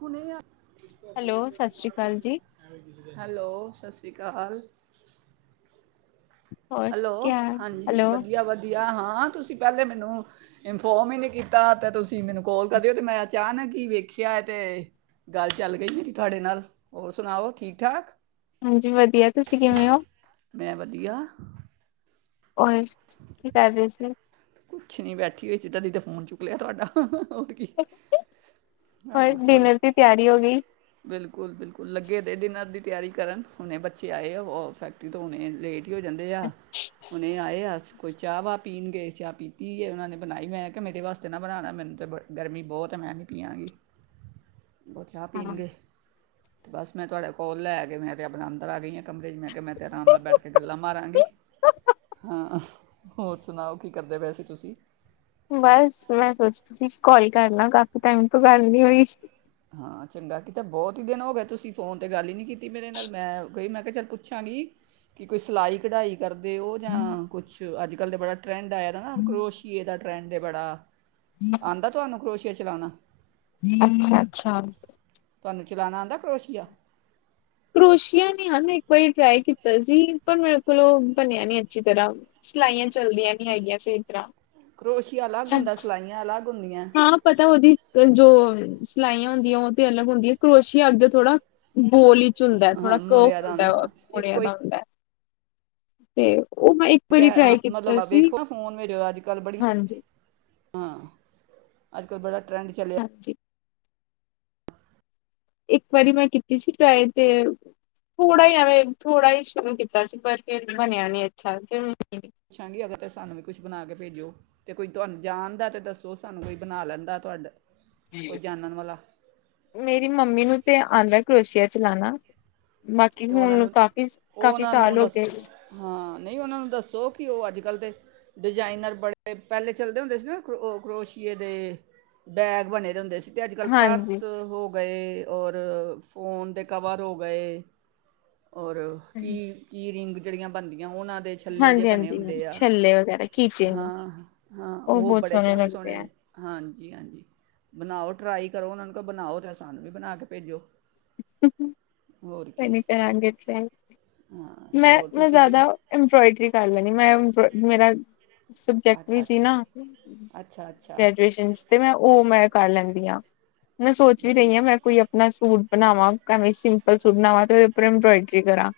ਹੁਣੇ ਆ ਹੈਲੋ ਸਤਿ ਸ੍ਰੀ ਅਕਾਲ ਜੀ [inaudible] ਹੈਲੋ, ਸਸ਼ ਰੀ ਕਾਲ। ਹੋਰ ਹੈਲੋ, ਕੀ ਹਾਲ ਹਾਂਜੀ ਹੈਲੋ ਵਧੀਆ- ਵਧੀਆ, ਹਾਂ ਤੁਸੀਂ ਪਹਿਲੇ ਮੈਨੂੰ ਇਨਫੋਰਮ ਹੀ ਨਹੀਂ ਕੀਤਾ, ਤਾਂ ਤੁਸੀਂ ਮੈਨੂੰ ਕੋਲ ਕਰ ਦਿਓ, ਤੇ ਮੈਂ ਅਚਾਨਕ ਹੀ ਵੇਖਿਆ। ਤੇ ਗੱਲ ਚੱਲ ਗਈ ਮੇਰੀ ਤੁਹਾਡੇ ਨਾਲ, ਹੋਰ ਸੁਣਾਓ, ਠੀਕ- ਠਾਕ। ਹਾਂਜੀ ਵਧੀਆ, ਤੁਸੀਂ ਕਿਵੇਂ ਹੋ। ਮੈਂ ਵਧੀਆ। ਓਏ, ਕੀ ਕਰ ਰਹੇ ਸੀ। ਕੁਛ ਨੀ ਬੈਠੀ ਹੋਈ ਸੀ, ਤਦੀ ਤੇ ਫੋਨ ਚੁੱਕ ਲਿਆ ਤੁਹਾਡਾ। ਕੀ, ਹਾਂ ਹੋਰ ਡਿਨਰ ਦੀ ਕੀ ਤਿਆਰੀ ਹੋ ਗਈ। ਬਿਲਕੁਲ-ਬਿਲਕੁਲ ਲੱਗੇ ਦੇ ਡਿਨਰ ਦੀ ਤਿਆਰੀ ਕਰਨ, ਹੁਣੇ ਬੱਚੇ ਆਏ, ਉਹ ਫੈਕਟਰੀ ਤੋਂ ਹੁਣੇ ਲੇਟ ਹੀ ਹੋ ਜਾਂਦੇ ਆ, ਹੁਣੇ ਆਏ ਆ। ਕੋਈ ਚਾਹ ਵਾਹ ਪੀਣਗੇ, ਚਾਹ ਪੀਤੀ ਹੋਈ ਐ ਉਹਨਾਂ ਨੇ ਬਣਾਈ, ਮੈਂ ਕਿਹਾ ਮੇਰੇ ਵਾਸਤੇ ਨਾ ਬਣਾਣਾ, ਮੈਨੂੰ ਤਾਂ ਬੜ ਗਰਮੀ ਬਹੁਤ ਐ, ਮੈਂ ਨਹੀਂ ਪੀਆਂਗੀ। [unintelligible] ਬਹੁ ਚਾਹ ਪੀਣਗੇ, ਤੇ ਬਸ ਮੈਂ ਤੁਹਾਡੇ ਕੌਲ ਲੈ ਕੇ ਮੈਂ ਤੇ ਆਪਣੇ ਅੰਦਰ ਆਂ ਗਈ ਹਾਂ ਕਮਰੇ ਚ, ਮੈਂ ਕਿਹਾ ਮੈਂ ਤੇ ਆਰਾਮ ਨਾਲ ਬੈਠ ਕੇ ਗੱਲਾਂ ਮਾਰਾਂਗੀ, ਹਾਂ। ਹੋਰ ਸੁਣਾਓ, ਕੀ ਕਰਦੇ ਪਏ ਸੀ ਤੁਸੀਂ। ਬਸ ਮੈਂ ਸੋਚਦੀ ਸੀ ਕੌਲ ਕਰਲਾ, ਕਾਫੀ ਟਾਈਮ ਤੋਂ ਗੱਲ ਨੀ ਹੋਈ। ਹਾਂ ਚੰਗਾ ਕੀਤਾ, ਬਹੁਤ ਹੀ ਦਿਨ ਹੋ ਗਏ ਤੁਸੀਂ ਫ਼ੋਨ ਤੇ ਗੱਲ ਹੀ ਨਹੀਂ ਕੀਤੀ ਮੇਰੇ ਨਾਲ, ਮੈਂ ਕਿਹਾ ਚੱਲ ਪੁੱਛਾਂਗੀ। ਕੀ ਕੋਈ ਸਿਲਾਈ, ਕਢਾਈ ਕਰਦੇ ਉਹ ਜਾਂ ਕੁਛ, ਅੱਜ- ਕੱਲ੍ਹ ਤਾਂ ਬੜਾ ਟਰੈਂਡ ਆਏ ਦਾ ਨਾ, ਕਰੋਸ਼ੀਏ ਦਾ ਟਰੈਂਡ ਐ ਬੜਾ। ਆਂਦਾ ਤੁਹਾਨੂੰ ਕਰੋਸ਼ੀਆ ਚਲਾਣਾ। ਅੱਛਾ-ਅੱਛਾ, ਤੁਹਾਨੂੰ ਚਲਾਣਾ ਆਂਦਾ ਕਰੋਸ਼ੀਆ। ਕਰੋਸ਼ਆ ਨੀ ਹਨਾ, ਮੈਂ ਇੱਕ ਵਾਰੀ ਟਰਾਈ ਕੀਤਾ ਸੀ, ਪਰ ਮੇਰੇ ਕੋਲੋਂ ਉਹ ਬਣਿਆ ਨੀ ਅੱਛੀ ਤਰ੍ਹਾਂ। ਸਲਾਈਆਂ ਚੱਲਦੀਆਂ ਨੀ ਹੈਗੀਆਂ ਸਹੀ ਤਰ੍ਹਾਂ। ਕਰੋਸ਼ੀਆ ਅਲੱਗ ਹੁੰਦਾ, ਸਲਾਈਆਂ ਅਲੱਗ ਹੁੰਦੀਆਂ। ਹਾਂ ਪਤਾ ਉਹਦੀ ਜੋ ਸਲਾਈਆਂ ਹੁੰਦੀਆਂ ਉਹ ਤੇ ਅਲੱਗ ਹੁੰਦੀ ਏ, ਕਰੋਸ਼ੀਆ ਅੱਗੇ ਥੋੜਾ ਗੋਲ ਚੀ ਹੁੰਦਾ, ਹਾਂ ਥੋੜਾ ਕਰਵ ਮੁੜਿਆ ਦਾ ਆਉਂਦਾ ਹੁੰਦਾ ਹਾਂ ਬਣਿਆ ਇੱਕੋ ਹੀ ਦਾ ਹੁੰਦਾ। ਤੇ ਉਹ ਮੈਂ ਇੱਕ ਵਾਰੀ ਕਹਿ ਅ ਟਰਾਈ ਕੀਤਾ ਮਤਲਬ ਸੀ ਵੇਖੋ ਫੋਨ ਮੇਰੇ ਵਾਰੀ, ਅੱਜ- ਕੱਲ੍ਹ ਬੜੀਆਂ ਹਾਂਜੀ ਹਾਂ, ਅੱਜ- ਕੱਲ੍ਹ ਬੜਾ ਟਰੈਂਡ ਚੱਲਿਆ। [inaudible] ਇੱਕ ਵਾਰੀ ਮੈਂ ਕੀਤੀ ਸੀ ਟਰਾਏ ਤੇ ਥੋੜ੍ਹਾ ਹੀ ਐਵੇਂ ਥੋੜ੍ਹਾ ਹੀ ਸ਼ੁਰੂ ਕੀਤਾ ਸੀ, ਪਰ ਫਿਰ ਬਣਿਆ ਨੀ ਅੱਛਾ ਫੇਰ ਮੈਂ ਪੁੱਛਾਂਗੀ, ਅਗਰ ਤੇ ਸਾਨੂੰ ਵੀ ਕੁੱਛ ਬਣਾ ਕੇ ਭੇਜੋ। ਤੇ ਕੋਈ ਤੁਹਾਨੂੰ ਜਾਣਦਾ ਤਾਂ ਦੱਸੋ, ਸਾਨੂੰ ਕੋਈ ਬਣਾ ਲੈਂਦਾ, ਤੁਹਾਡਾ ਕੋਈ ਜਾਣਨ ਵਾਲਾ। ਮੇਰੀ ਮੰਮੀ ਨੂੰ ਤੇ ਆਂਦਾ ਕਰੋਸ਼ੀਆ ਚਲਾਣਾ। ਬਾਕੀ ਤੇ ਉਹਨਾਂ ਹੁਣ ਨੂੰ ਕਾਫ਼ੀ-ਕਾਫੀ ਉਹਨਾਂ ਨੂੰ ਸਾਲ ਹੋਗੇ। ਦੱਸੋ ਹਾਂ, ਨਹੀਂ ਉਹਨਾਂ ਨੂੰ ਦੱਸੋ, ਕਿ ਉਹ ਅੱਜ- ਕੱਲ੍ਹ ਦੇ ਡਿਜ਼ਾਇਨਰ ਬੜੇ ਪਹਿਲੇ ਚੱਲਦੇ ਹੁੰਦੇ ਸੀ, ਨਾ ਕਰੋਸੀਏ ਦੇ। ਬੈਗ ਬਣੇ ਦੇ ਹੁੰਦੇ ਸੀ। ਤੇ ਅੱਜ- ਕੱਲ੍ਹ ਹਾਂਜੀ ਪਰਸ ਹੋ ਗਏ, ਔਰ ਫੋਨ ਦੇ ਕਵਰ ਹੋ ਗਏ। ਔਰ ਹਾਂਜੀ ਕੀਅ-ਕੀਅ ਰਿੰਗ ਜਿਹੜੀਆਂ ਬਣਦੀਆਂ, ਉਹਨਾਂ ਦੇ ਛੱਲੇ ਜਿਹੇ ਹਾਂਜੀ ਬਣੇ ਹਾਂਜੀ ਹੁੰਦੇ ਆ। ਛੱਲੇ ਵਗੈਰਾ ਖੀਚੇ ਹਾਂ -ਹਾਂ ਉਹ ਬਹੁਤ ਬੜੇ ਸੋਹਣੇ- ਲੱਗਦੇ ਆ ਸੋਹਣੇ। ਹਾਂਜੀ -ਹਾਂਜੀ ਬਣਾਓ ਟਰਾਈ ਕਰੋ ਉਹਨਾਂ ਨੂੰ ਕਹੋ ਬਣਾਓ ਤੇ ਸਾਨੂੰ ਵੀ ਬਣਾ ਕੇ ਭੇਜੋ। ਹੋਰ ਕੀ ਪੇਮਟਾਂ ਰਾਹੀ ਗਿਫਟ ਰਾਈ ਹਾਂ, ਹੋਰ ਤੁਸੀਂ ਕੀ। ਇੰਬਰੋਇਡਰੀ ਟੱਲ ਰੈਣੀ ਮੈਂ ਮੇਰਾ ਸਬਜੈਕਟ ਵੀ ਅੱਛਾ ਸੀ ਅੱਛਾ ਨਾ ਅੱਛਾ ਅੱਛਾ ਗ੍ਰੈਜੂਏਸ਼ਨ ਚ ਤੇ ਮੈਂ ਉਹ ਮੈਂ ਕਰ ਲੈਂਦੀ ਹਾਂ ਮੈਂ ਸੋਚ ਵੀ ਰਹੀ ਵਧੀਆ ਹਾਂ ਮੈਂ ਕੋਈ ਆਪਣਾ ਸੂਟ ਬਣਾਵਾਂ ਭਾਵੇਂ ਸਿੰਪਲ ਸੂਟ ਬਣਾਵਾਂ ਤੇ ਉੱਪਰ ਇੰਬਰੋਇਡਰੀ ਕਰਾ।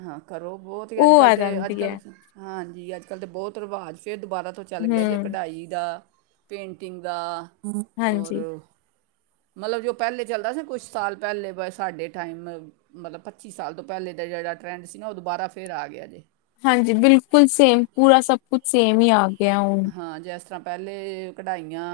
ਹਾਂ ਕਰੋ ਬਹੁਤ ਹੀ ਅੱਜ ਕੱਲ ਤੇ ਅੱਜ ਕੱਲ ਹੈ ਹਾਂਜੀ ਅੱਜ ਕੱਲ ਤਾਂ ਬਹੁਤ ਰਿਵਾਜ਼ ਫਿਰ ਦੁਬਾਰਾ ਤੋਂ। ਚੱਲ ਗਿਆ ਜੇ ਹਮ ਕਢਾਈ, ਦਾ ਪੇਂਟਿੰਗ ਦਾ। ਔਰ ਹਾਂਜੀ ਮਤਲਬ ਜੋ ਪਹਿਲੇ ਚੱਲਦਾ ਸੀ ਕੁਛ ਸਾਲ ਪਹਿਲੇੇ ਬ ਸਾਡੇ ਟਾਈਮ। ਮਤਲਬ ਪੱਚੀ ਸਾਲ ਤੋਂ ਪਹਿਲੇ ਦਾ ਜਿਹੜਾ ਟਰੈਂਡ ਸੀ ਨਾ। ਉਹ ਦੁਬਾਰਾ ਫਿਰ ਆ ਗਿਆ ਜੇ। ਹਾਂਜੀ ਬਿਲਕੁਲ ਸੇਮ ਪੂਰਾ ਸਭ ਕੁੱਛ ਸੇਮ ਈ ਆ ਗਿਆ ਓ ਹਾਂ ਜੈਸ ਤਰ੍ਹਾਂ ਪਹਿਲੇ ਕੜਾਈਆਂ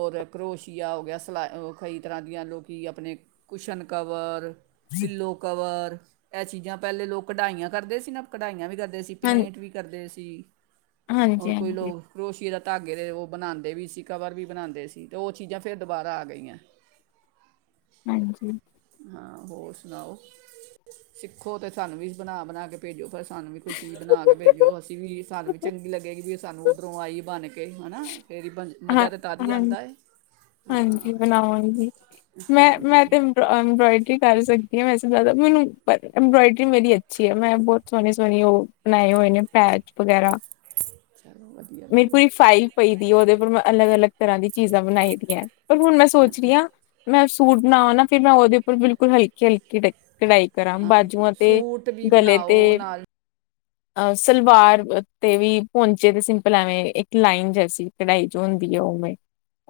ਔਰ ਕਰੋਸ਼ੀਆ ਹੋ ਗਿਆ ਸਲਾਈ ਕਈ ਤਰ੍ਹਾਂ ਦੀਆਂ ਲੋਕੀ ਆਪਣੇ ਕੁਸ਼ਨ ਕਵਰ। ਪਿੱਲੋ ਕਵਰ ਐ ਚੀਜ਼ਾਂ ਪੈਲੇ ਲੋਕ ਕਢਾਈਆਂ ਕਰਦੇ ਸੀ ਨਾ ਕਢਾਈਆਂ ਵੀ ਕਰਦੇ ਸੀ ਹਾਂ ਪੇਂਟ ਵੀ ਕਰਦੇ ਸੀ ਹੋਰ ਹਾਂਜੀ ਕੋਈ ਹਾਂਜੀ ਲੋਗ ਕਰੋਸ਼ੀਏ ਦਾ ਧਾਗੇ ਦੇ ਓ ਬਣਾਂਦੇ ਵੀ ਸੀ ਕਵਰ ਵੀ ਬਣਾਂਦੇ ਸੀ ਤੇ ਓ ਚੀਜ਼ਾਂ ਫਿਰ ਦੁਬਾਰਾ ਆ ਗਈ ਐ। ਹਾਂਜੀ। ਹਾਂ ਹੋਰ ਸੁਣਾਓ ਸਿੱਖੋ ਤੇ ਸਾਨੂੰ ਵੀ ਬਣਾ -ਬਣਾ ਕੇ ਭੇਜੋ ਪਰਸ ਸਾਨੂੰ ਵੀ ਕੋਈ ਚੀਜ਼ ਬਣਾ ਕੇ ਭੇਜਿਓ। ਅਸੀਂ ਵੀ ਸਾਨੂੰ ਵੀ ਚੰਗੀ ਲੱਗੇ। ਕਹੇ ਗੀ ਸਾਨੂੰ ਉੱਧਰੋਂ ਆਈ ਬਣ ਕੇ ਹਨਾ ਫਿਰ ਹੀ ਬਣ ਹਾਂ, ਮਜ਼ਾ ਤੇ ਤਦ ਹੀ ਹਾਂ ਆਂਦਾ ਏ ਹਾਂ ਹਾਂਜੀ ਬਣਾਵਾਂਗੀ ਮੈਂ ਮੈਂ ਹਾਂਜੀ ਤੇ ਅੰਬਰੋਇਡਰੀ ਕਰ ਸਕਦੀ ਹਾਂ ਵੈਸੇ ਜ਼ਿਆਦਾ ਮੈਨੂੰ ਪਰ ਅੰਬਰੋਇਡਰੀ ਮੇਰੀ ਅੱਛੀ ਹੈ। ਮੈਂ ਬਹੁਤ ਸੋਹਣੀ ਸੋਹਣੀ ਉਹ ਬਣਾਏ ਹੋਏ ਨੇ ਪੈਚ ਵਗੈਰਾ। ਚਲ ਮੇਰੇ ਕੋਲ ਫਾਈਲ ਪਈ ਦੀ ਉਦੇ ਮੈਂ ਅਲਗ ਅਲੱਗ ਤਰ੍ਹਾਂ ਦੀ ਚੀਜ਼ਾਂ ਬਣਾਈ ਦੀਆਂ। ਪਰ ਹੁਣ ਮੈਂ ਸੋਚ ਰਹੀ ਹਾਂ। ਮੈਂ ਸੂਟ ਬਣਾਵਾਂ ਨਾ ਫਿਰ ਮੈਂ ਉਹਦੇ ਉੱਪਰ ਬਿਲਕੁਲ ਹਲਕੀ- ਹਲਕੀ ਕਢਾਈ ਕਰਾਂ ਹਾਂ ਬਾਜੂਆਂ ਤੇ, ਸੂਟ ਵੀ ਗਲੇ ਤੇ। ਬਣਾਓ ਨਾਲ ਅਸਲਵਾਰ ਤੇ ਵੀ ਪੌਂਚੇ ਤੇ ਸਿਮ ਪਲ ਐਵੇਂ ਇੱਕ ਲਾਈਨ ਜੈਸੀ ਕਢਾਈ ਹੁੰਦੀ ਹੈ ਉਵੇਂ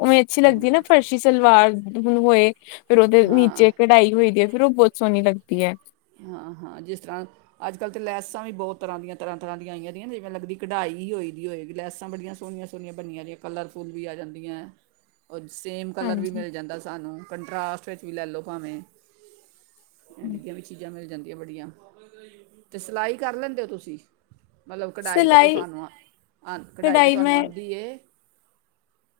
ਓਵੇਂ ਅੱਛੀ ਲੱਗਦੀ ਹਾਂਜੀ ਨਾ ਫਰਸ਼ੀ ਸਲਵਾਰ ਦੁਗਣੋ ਏ। ਫਿਰ ਉਦੇ ਹਾਂ ਨੀਚੇ ਕਢਾਈ ਹੋਈ ਦੀ ਫਿਰ ਉਹ ਬਹੁਤ ਸੋਣੀ ਲੱਗਦੀ ਹੈ। ਹਾਂ-ਹਾਂ ਜਿਸ ਤਰ੍ਹਾਂ ਅੱਜ ਕੱਲ ਤਾਂ ਲੈਸਾਂ ਵੀ ਬਹੁਤ ਤਰ੍ਹਾਂ ਦੀਆਂ ਤਰ੍ਹਾਂ ਦੀਆਂ ਆਈਆਂ ਦੀਆਂ ਜਿਵੇਂ ਲਗਦੀ ਕਢਾਈ ਈ ਹੋਈ ਦੀ ਹੋਏਗੀ ਲੈਸਾਂ ਬੜੀਆਂ ਸੋਣੀਆਂ ਅਗਲੀ ਬਨੀਆਂ ਕਲਰਫੁੱਲ ਵੀ ਆ ਜਾਂਦੀਆਂ ਹੈ। [inaudible] ਓ ਸੇਮ ਕਲਰ ਵੀ ਹਾਂਜੀ ਮਿਲ ਜਾਂਦਾ ਸਾਨੂੰ ਕੰਟਰਰਾਸਟ ਵਿੱਚ ਵੀ ਲੈ ਲੋ ਭਾਵੇਂ। ਐਵੇਂ ਕਿਵੇਂ ਚ ਚੀਜ਼ਾਂ ਮਿਲ ਜਾਂਦੀਆਂ ਬੜੀਆਂ ਤੇ ਸਿਲਾਈ ਕਰ ਲੈਂਦੇ ਓ ਤੁਸੀਂ? ਮਤਲਬ ਕੜਾਈ ਤੇ ਤੂੰ ਸਿਲਾਈ ਸਾਨੂੰ ਆ ਕੜਾਈ ਤੇ ਕਢਾਈ ਤੁਹਾਨੂੰ ਮੈਂ ਆਂਦੀ ਏ?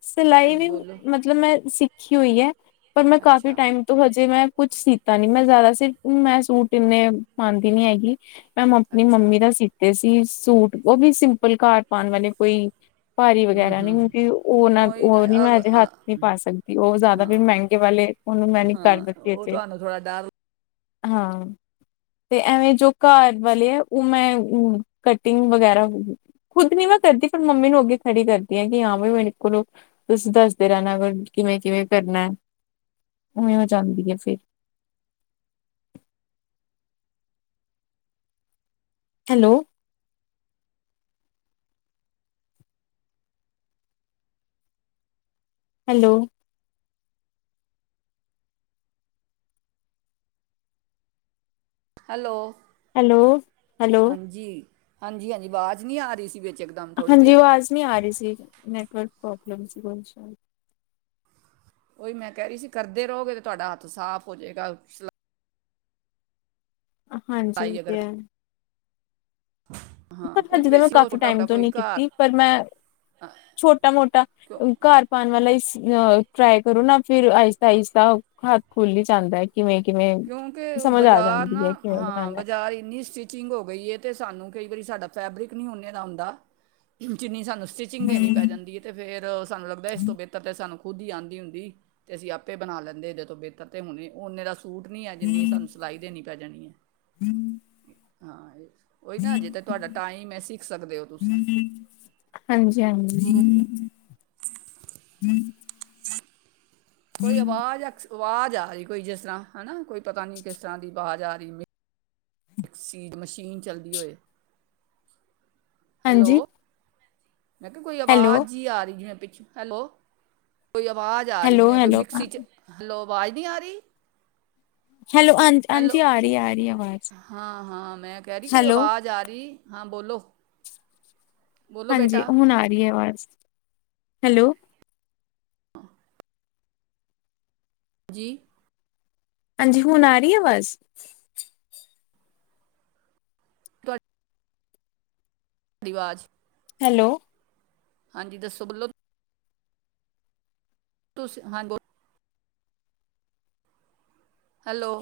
ਸਿਲਾਈ ਵੀ ਮਤਲਬ ਮੈਂ ਸਿੱਖੀ ਹੋਈ ਐ ਪਰ ਮੈਂ ਕਾਫੀ ਅੱਛਾ ਟਾਈਮ ਤੋ ਹਜੇ ਮੈਂ ਕੁੱਛ ਸੀਤਾ ਨੀ ਮੈਂ ਜਾਦਾ ਸਿਰਫ ਮੈਂ ਸੂਟ ਇੰਨੇ ਪਾਂਦੀ ਨੀ ਹੈਗੀ। ਮੈਂ ਮੰਮੀ ਅੱਛਾ ਮੰਮੀ ਦਾ ਸੀਤੇ ਸੀ ਸੂਟ ਓ ਵੀ ਸਿੰਪਲ ਘਰ ਪਾਣ ਵਾਲੇ ਕੋਈ ਭਾਰੀ ਹੂੰ ਵਗੈਰਾ ਨੀ ਹੂੰ ਯੂਟੀਊਬ ਓਨਾ ਉਹੀ ਨਾ ਓ ਨੀ ਮੈਂ ਅ- ਅਜੇ ਹੱਥ ਨੀ ਅ- ਪਾ ਸਕਦੀ ਓ ਜਾਦਾ ਵੀ ਮੈਂਗੇ ਵਾਲੇ ਉਹਨੂੰ ਮੈਂ ਨੀ ਕਰ ਦ ਓ ਤੁਹਾਨੂੰ ਥੋੜਾ ਡਰ ਹਾਂ। ਤੇ ਐਵੇਂ ਜੋ ਘਰ ਵਾਲੇ ਆ, ਓ ''ਮੈਂ ਕਟਿੰਗ ਵਗੈਰਾ ਖੁਦ ਨੀ ਮੈਂ ਕਰਦੀ, ਪਰ ਮੰਮੀ ਨੂੰ ਅੱਗੇ ਖੜੀ ਕਰਦੀ ਆਂ, ਕੀ ਹਾਂ ਵੀ ਮੇਰੇ ਕੋਲੋ, ਤੁਸੀਂ ਦੱਸਦੇ ਰਹਿਣਾ, ਅਗ ਕਿਵੇਂ-ਕਿਵੇਂ ਕਰਨੈ। ਓਵੇਂ ਹੋ ਜਾਂਦੀ ਏ, ਫੇਰ। Hello. Hello. Hello. Hello hello ਹਾਂਜੀ, ਹਾਂਜੀ-ਹਾਂਜੀ ਅਵਾਜ਼ ਨੀ ਆਰੀ ਸੀ ਵਿਚ। ਹਾਂਜੀ ਅਵਾਜ ਨੀ ਆਰੀ ਸੀ, ਨੈਟਵਰਕ ਪ੍ਰੋਬਲਮ ਸੀ [unintelligible] ਓਈ ਮੈਂ ਕਹਿਰੀ ਸੀ, ਕਰਦੇ ਰਓਗੇ ਤੇ ਤੁਹਾਡਾ ਹੱਥ ਸਾਫ਼ ਹੋਜੇਗਾ ਹਾਂਜੀ, ਓ ਸਿਲਾਈ ਤੇ ਅਗਰ ਹੈ। [inaudible] ਪਰ ਹਜੇ ਤਾਂ ਵੀ ਮੈਂ ਸਿਲੋ ਕਾਫ਼ੀ ਛੋਟਾ ਟਾਈਮ ਮੋਟਾ ਤੋਂ ਕੋਈ ਨੀ ਘਰ ਕੀਤੀ, ਪਰ ਮੈਂ ਅ, ਛੋਟਾ-ਮ੍ਹੋਟਾ ਕਿਉਂ ਘਰ ਪਾਣ ਵਾਲਾ ਅ ਟਰਾਈ ਕਰੋ ਨਾ ਫਿਰ, ਆਇਸਤਾ-ਆਇਸਤਾ ਹੱਥ ਖੁੱਲ੍ਹ ਹੀ ਜਾਂਦਾ ਏ। ਕਿਵੇਂ-ਕਿਵੇਂ ਕਿਉਂਕਿ, ਬਾਜ਼ਾਰ ਨਾ, ਹਾਂ ਬਣਾਉਣਾ ਬਾਜ਼ਾਰ ਇੰਨੀ ਸੀ ਚਿੰਗ ਹੋ ਗਈ ਏ, ਤੇ ਸਾਨੂੰ ਕਈ ਵਾਰੀ ਸਾਡਾ ਫੈਬਰਿਕ ਨੀ ਓਨੇ ਦਾ ਹੁੰਦਾ, ਜਿੰਨੀ ਸਾਨੂੰ ਸਟਿਚ ਚਿੰਗ ਦੇਣੀ ਪੈ ਜਾਂਦੀ ਹੈ, ਤੇ ਫੇਰ ਸਾਨੂੰ ਲੱਗਦਾ ਇਸ ਤੋਂ ਬਿਹਤਰ ਤੇ ਸਾਨ ਖੁਦ ਹੀ ਆਂਦੀ ਹੁੰਦੀ ਤੇ ਅਸੀਂ ਆਪੇ ਬਣਾ ਲੈਂਦੇ ਹ ਇਹਦੇ ਤੋਂ ਬਿਹਤਰ, ਤੇ ਹੁਣੇ ਓਨੇ ਦਾ ਸੂਟ ਜਿੰਨੀ ਸਾਨੂੰ ਸਿਲਾਈ ਦੇਣੀ ਪੈ ਜਾਣੀ ਏ, ਹਾਂ ਇਹ ਓਹੀ ਨਾ ਹਜੇ ਤੇ ਤੁਹਾਡਾ ਟਾਈਮ ਏ, ਸਿੱਖ ਸਕਦੇ ਹੋ ਤੁਸੀਂ। ਹਾਂਜੀ-ਹਾਂਜੀ, ਜੀ-ਜੀ [unintelligible] ਕੋਈ ਅਵਾਜ਼, ਅਕਸ, ਅਵਾਜ਼ ਆਰੀ ਕੋਈ ਜਿਸ ਤਰ੍ਹਾਂ, ਹਨਾ ਕੋਈ ਪਤਾ ਨੀ ਕਿਸ ਤਰ੍ਹਾਂ ਦੀ ਵਾਜ਼ ਆਰੀ ਮਸੀਨ, ਮਸ਼ੀਨ ਚੱਲਦੀ ਹੋਏ। ਹਾਂਜੀ ਹੈਲੋ। ਮੈਂ ਕਿਆ ਕੋਈ ਹੈਲੋ ਆਵਾਜ਼ ਜੀ ਆ ਰਹੀ ਐ ਪਿੱਛੋਂ, ਹੈਲੋ। ਕੋਈ ਆਵਾਜ਼ ਆ ਰਹੀ, ਹੈਲੋ ਜਿਵੇਂ ਕੋਈ ਹੈਲੋ ਮਿਕਸੀ'ਚ ਹੈਲੋ, ਆਵਾਜ਼ ਨੀ ਆਰੀ। [unintelligible] ਹੈਲੋ। ਹਾਂਜੀ ਆ ਰਹੀ ਆ ਰਹੀ ਆਵਾਜ਼ ਹਾਂ-ਹਾਂ ਮੈਂ ਕਹਿਰੀ ਕੋਈ ਹੈਲੋ ਅਵਾਜ਼ ਆਰੀ? ਹਾਂ ਬੋਲੋ। ਬੋਲੋ ਹਾਂਜੀ, ਬੇਟਾ ਹੁਣ ਆਰੀ ਏ ਅਵਾਜ਼। ਜੀ। ਹਾਂਜੀ, ਹੁਣ ਆਰੀ ਐ ਅਵਾਜ਼? ਤੁਹਾ ਡੀ ਵਾਜ਼। ਹੈਲੋ। ਹਾਂਜੀ, ਦੱਸੋ ਬੋਲੋ। ਤੁਸ--ਹਾਂ ਬੋ ਹੈਲੋ।